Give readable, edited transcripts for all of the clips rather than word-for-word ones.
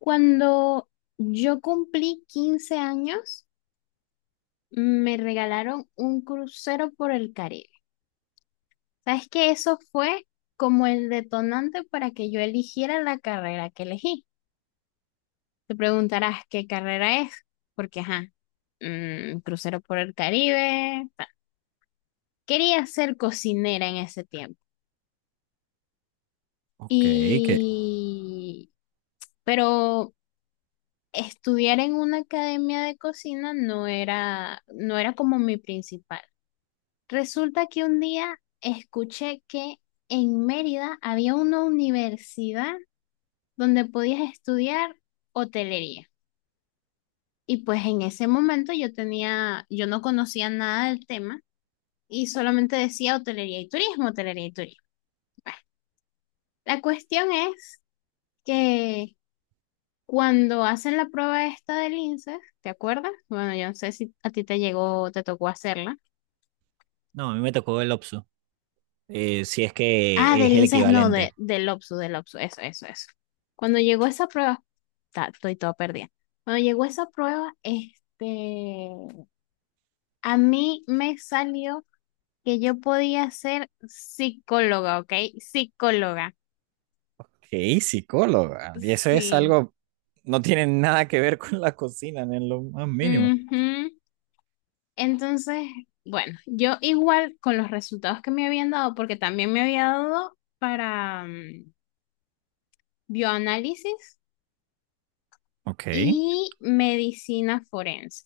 Cuando yo cumplí 15 años, me regalaron un crucero por el Caribe. ¿Sabes que eso fue como el detonante para que yo eligiera la carrera que elegí? Te preguntarás qué carrera es, porque, ajá, crucero por el Caribe. Ta. Quería ser cocinera en ese tiempo. Ok, que... Y, pero estudiar en una academia de cocina no era como mi principal. Resulta que un día escuché que en Mérida había una universidad donde podías estudiar hotelería. Y pues en ese momento yo no conocía nada del tema, y solamente decía hotelería y turismo, hotelería y turismo. Bueno, la cuestión es que cuando hacen la prueba esta del INSEE, ¿te acuerdas? Bueno, yo no sé si a ti te llegó o te tocó hacerla. No, a mí me tocó el OPSU, si es Ah, que del es el INSES, no, equivalente. del OPSU, eso, eso, eso. Cuando llegó esa prueba, estoy toda perdida. Cuando llegó esa prueba, a mí me salió que yo podía ser psicóloga, ¿ok? Psicóloga, Ok, psicóloga. Y eso es sí. algo, no tiene nada que ver con la cocina, ni en lo más mínimo. Ujú. Entonces, bueno, yo igual con los resultados que me habían dado, porque también me había dado para bioanálisis Ok. y medicina forense.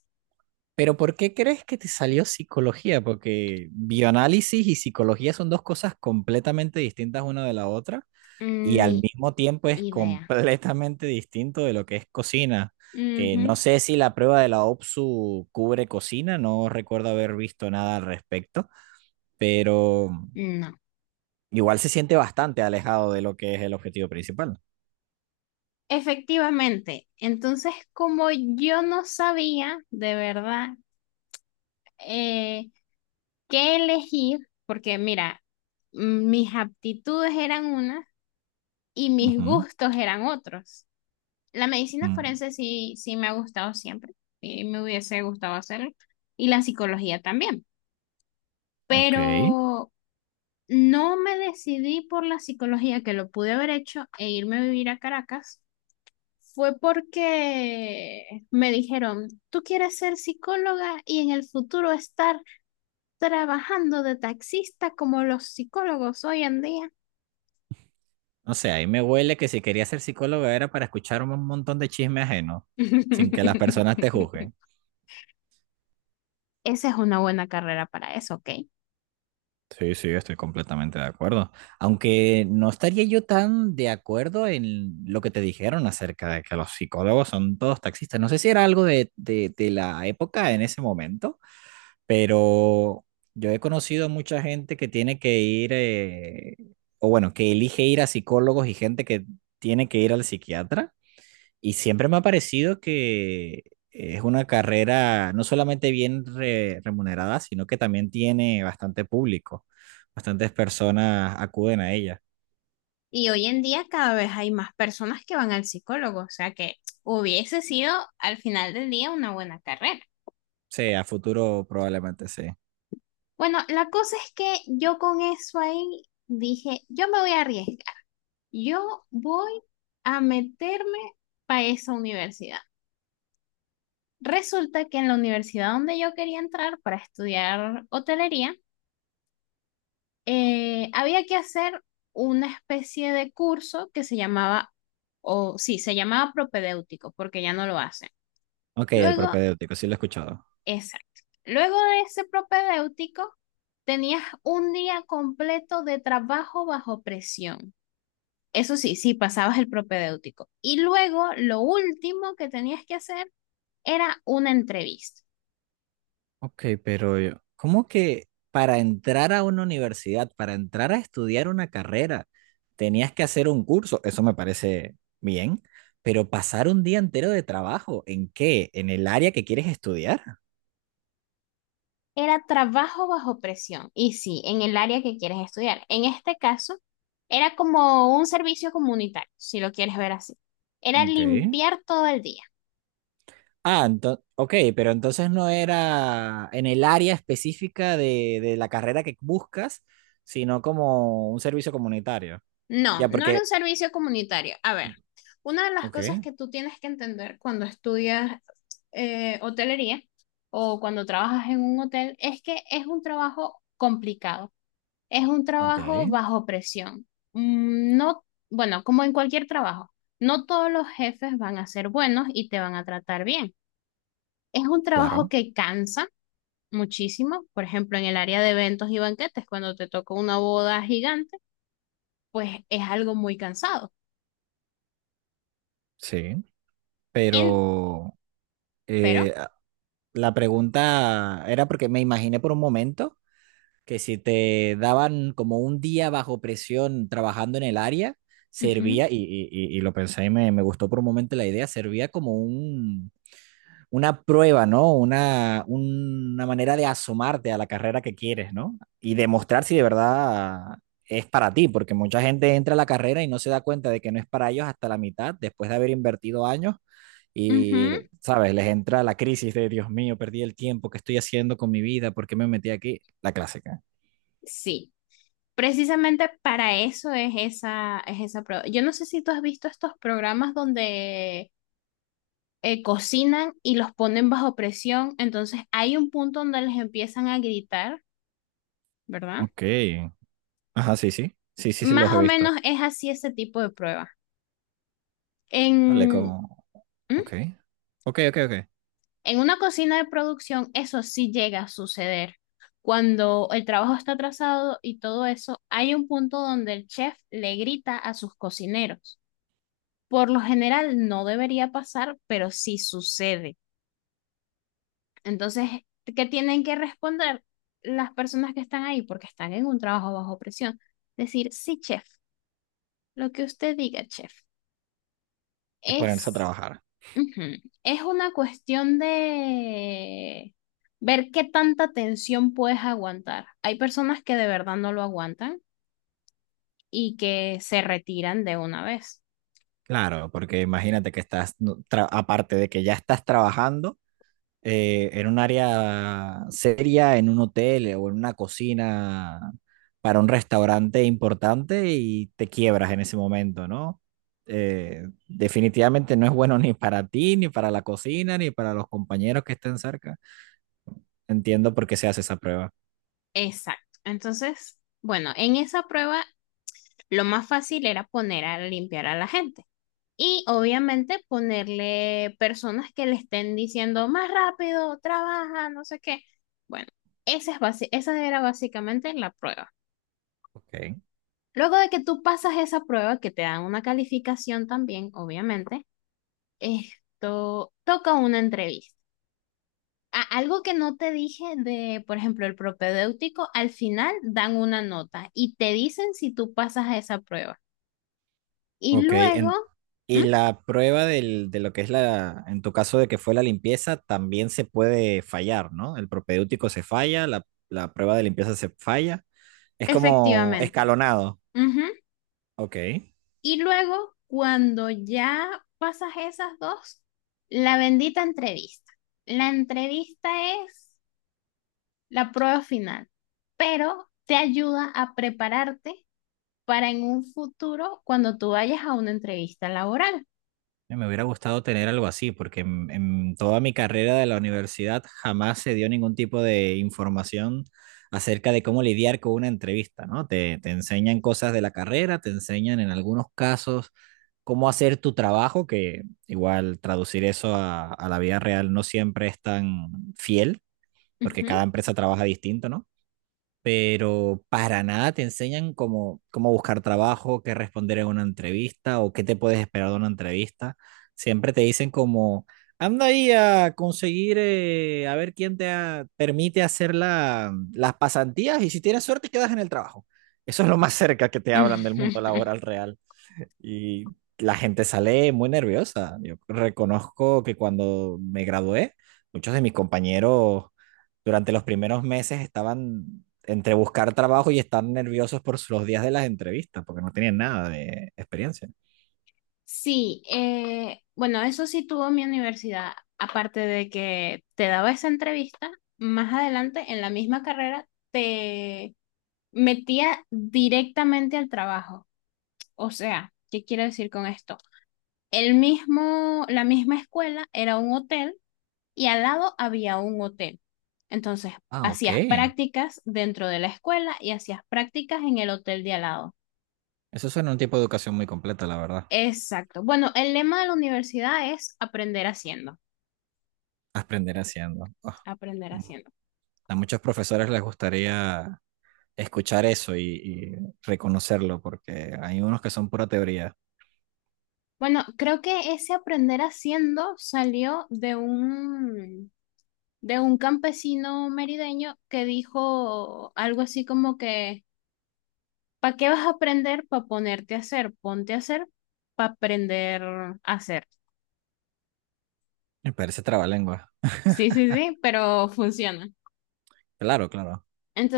Pero ¿por qué crees que te salió psicología? Porque bioanálisis y psicología son dos cosas completamente distintas una de la otra y al Mm, mismo tiempo es Idea. completamente distinto de lo que es cocina. Que Ujú. no sé si la prueba de la OPSU cubre cocina, no recuerdo haber visto nada al respecto, pero No. igual se siente bastante alejado de lo que es el objetivo principal. Efectivamente. Entonces, como yo no sabía de verdad eh, qué elegir, porque mira, mis aptitudes eran unas y mis Ujú. gustos eran otros. La medicina Mm. forense sí, sí me ha gustado siempre y me hubiese gustado hacerlo. Y la psicología también. Ok. Pero no me decidí por la psicología, que lo pude haber hecho e irme a vivir a Caracas. Fue porque me dijeron, tú quieres ser psicóloga y en el futuro estar trabajando de taxista como los psicólogos hoy en día. No sé, ahí me huele que si quería ser psicólogo era para escuchar un montón de chisme ajeno, sin que las personas te juzguen. Esa es una buena carrera para eso, ¿ok? Sí, sí, estoy completamente de acuerdo. Aunque no estaría yo tan de acuerdo en lo que te dijeron acerca de que los psicólogos son todos taxistas. No sé si era algo de, de la época en ese momento, pero yo he conocido mucha gente que tiene que ir, o bueno, que elige ir a psicólogos y gente que tiene que ir al psiquiatra. Y siempre me ha parecido que es una carrera no solamente bien remunerada, sino que también tiene bastante público. Bastantes personas acuden a ella. Y hoy en día cada vez hay más personas que van al psicólogo, o sea que hubiese sido al final del día una buena carrera. Sí, a futuro probablemente sí. Bueno, la cosa es que yo con eso ahí dije, yo me voy a arriesgar. Yo voy a meterme para esa universidad. Resulta que en la universidad donde yo quería entrar para estudiar hotelería, había que hacer una especie de curso que se llamaba, o sí, se llamaba propedéutico, porque ya no lo hacen. Ok, el Luego, propedéutico, sí lo he escuchado. exacto. Luego de ese propedéutico, tenías un día completo de trabajo bajo presión. Eso sí, sí, pasabas el propedéutico. Y luego lo último que tenías que hacer era una entrevista. Ok, pero ¿cómo que para entrar a una universidad, para entrar a estudiar una carrera, tenías que hacer un curso? Eso me parece bien, pero pasar un día entero de trabajo, ¿en qué? ¿En el área que quieres estudiar? Era trabajo bajo presión. Y sí, en el área que quieres estudiar. En este caso, era como un servicio comunitario, si lo quieres ver así. Era Ok. limpiar todo el día. Ah, entonces, ok, pero entonces no era en el área específica de la carrera que buscas, sino como un servicio comunitario. Ya, No, no era porque, un servicio comunitario. A ver, una de las cosas ok, que tú tienes que entender cuando estudias hotelería o cuando trabajas en un hotel es que es un trabajo complicado. Es un ok, trabajo bajo presión. No, bueno, como en cualquier trabajo, no todos los jefes van a ser buenos y te van a tratar bien. Es un trabajo claro, que cansa muchísimo. Por ejemplo, en el área de eventos y banquetes, cuando te toca una boda gigante, pues es algo muy cansado. sí, En- pero... pero, eh, la pregunta era porque me imaginé por un momento que si te daban como un día bajo presión trabajando en el área, ujú, servía, y lo pensé y me gustó por un momento la idea, servía como un, una prueba, ¿no? Una manera de asomarte a la carrera que quieres, ¿no? Y demostrar si de verdad es para ti, porque mucha gente entra a la carrera y no se da cuenta de que no es para ellos hasta la mitad, después de haber invertido años ujú, y, ¿sabes? Les entra la crisis de, Dios mío, perdí el tiempo, ¿qué estoy haciendo con mi vida? ¿Por qué me metí aquí? La clásica. sí, precisamente para eso es esa prueba. Yo no sé si tú has visto estos programas donde cocinan y los ponen bajo presión, entonces hay un punto donde les empiezan a gritar, ¿verdad? Ok. Ajá, sí, sí. Sí, sí, sí, Más los he o visto. menos es así ese tipo de prueba. Vale, En, como, ¿mm? ok. Ok, ok, ok. En una cocina de producción eso sí llega a suceder. Cuando el trabajo está atrasado y todo eso, hay un punto donde el chef le grita a sus cocineros. Por lo general no debería pasar, pero sí sucede. Entonces, ¿qué tienen que responder las personas que están ahí? Porque están en un trabajo bajo presión. Decir, sí, chef, lo que usted diga, chef, Y ponerse a es, trabajar. ujú, es una cuestión de ver qué tanta tensión puedes aguantar. Hay personas que de verdad no lo aguantan y que se retiran de una vez. Claro, porque imagínate que estás, no, aparte de que ya estás trabajando en un área seria, en un hotel o en una cocina para un restaurante importante y te quiebras en ese momento, ¿no? Definitivamente no es bueno ni para ti, ni para la cocina, ni para los compañeros que estén cerca. Entiendo por qué se hace esa prueba. Exacto. Entonces, bueno, en esa prueba lo más fácil era poner a limpiar a la gente. Y obviamente ponerle personas que le estén diciendo más rápido, trabaja, no sé qué. Bueno, esa era básicamente la prueba. Ok. Luego de que tú pasas esa prueba, que te dan una calificación también, obviamente, esto toca una entrevista. Algo que no te dije de, por ejemplo, el propedéutico, al final dan una nota y te dicen si tú pasas a esa prueba. Y Ok. luego, Y ¿mm? la prueba de lo que es la, en tu caso de que fue la limpieza, también se puede fallar, ¿no? El propedéutico se falla, la prueba de limpieza se falla. Es como Efectivamente. escalonado. Ujú. Ok. Y luego, cuando ya pasas esas dos, la bendita entrevista. La entrevista es la prueba final, pero te ayuda a prepararte para en un futuro cuando tú vayas a una entrevista laboral. Me hubiera gustado tener algo así, porque en toda mi carrera de la universidad jamás se dio ningún tipo de información acerca de cómo lidiar con una entrevista, ¿no? Te enseñan cosas de la carrera, te enseñan en algunos casos cómo hacer tu trabajo, que igual traducir eso a la vida real no siempre es tan fiel, porque Ujú. cada empresa trabaja distinto, ¿no? Pero para nada te enseñan cómo, cómo buscar trabajo, qué responder en una entrevista o qué te puedes esperar de una entrevista. Siempre te dicen como, anda ahí a conseguir, a ver quién permite hacer las pasantías y si tienes suerte quedas en el trabajo. Eso es lo más cerca que te hablan del mundo laboral real. Y la gente sale muy nerviosa. Yo reconozco que cuando me gradué, muchos de mis compañeros durante los primeros meses estaban entre buscar trabajo y estar nerviosos por los días de las entrevistas, porque no tenían nada de experiencia. Sí, bueno, eso sí tuvo mi universidad, aparte de que te daba esa entrevista, más adelante en la misma carrera te metía directamente al trabajo. O sea, ¿qué quiero decir con esto? La misma escuela era un hotel y al lado había un hotel. Entonces, Ah, ok. hacías prácticas dentro de la escuela y hacías prácticas en el hotel de al lado. Eso suena a un tipo de educación muy completa, la verdad. Exacto. Bueno, el lema de la universidad es aprender haciendo, Aprender haciendo. Ah, aprender mm. haciendo. A muchos profesores les gustaría escuchar eso y reconocerlo, porque hay unos que son pura teoría. Bueno, creo que ese aprender haciendo salió de un campesino merideño que dijo algo así como que ¿para qué vas a aprender? Para ponerte a hacer. Ponte a hacer para aprender a hacer. Me parece trabalengua. Sí, sí, sí, pero funciona. Claro, claro.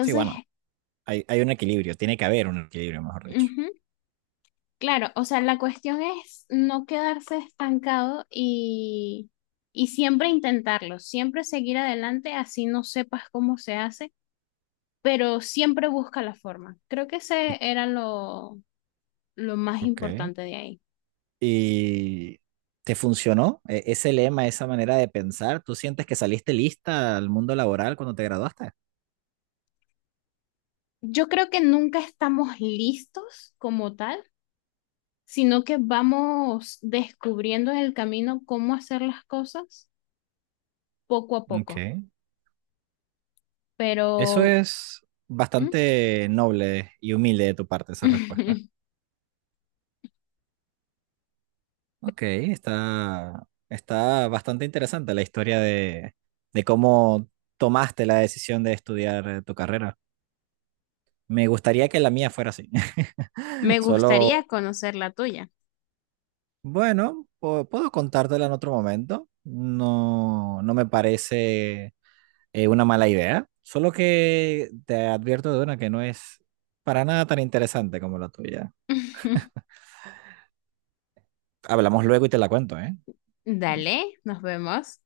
Sí, bueno, hay un equilibrio, tiene que haber un equilibrio, mejor dicho. ujú, claro, o sea, la cuestión es no quedarse estancado, y siempre intentarlo, siempre seguir adelante, así no sepas cómo se hace, pero siempre busca la forma. Creo que Y- ese era lo más Ok. importante de ahí. ¿Y te funcionó ese lema, esa manera de pensar? ¿Tú sientes que saliste lista al mundo laboral cuando te graduaste? Yo creo que nunca estamos listos como tal, sino que vamos descubriendo en el camino cómo hacer las cosas poco a Ok. poco. Eso Pero es. ¿mm? Bastante noble y humilde de tu parte esa respuesta. Ok, está, está bastante interesante la historia de cómo tomaste la decisión de estudiar tu carrera. Me gustaría que la mía fuera así. Me Solo gustaría conocer la tuya. bueno, puedo contártela en otro momento. No, no me parece una mala idea. Solo que te advierto de una que no es para nada tan interesante como la tuya. Hablamos luego y te la cuento, ¿eh? Dale, nos vemos.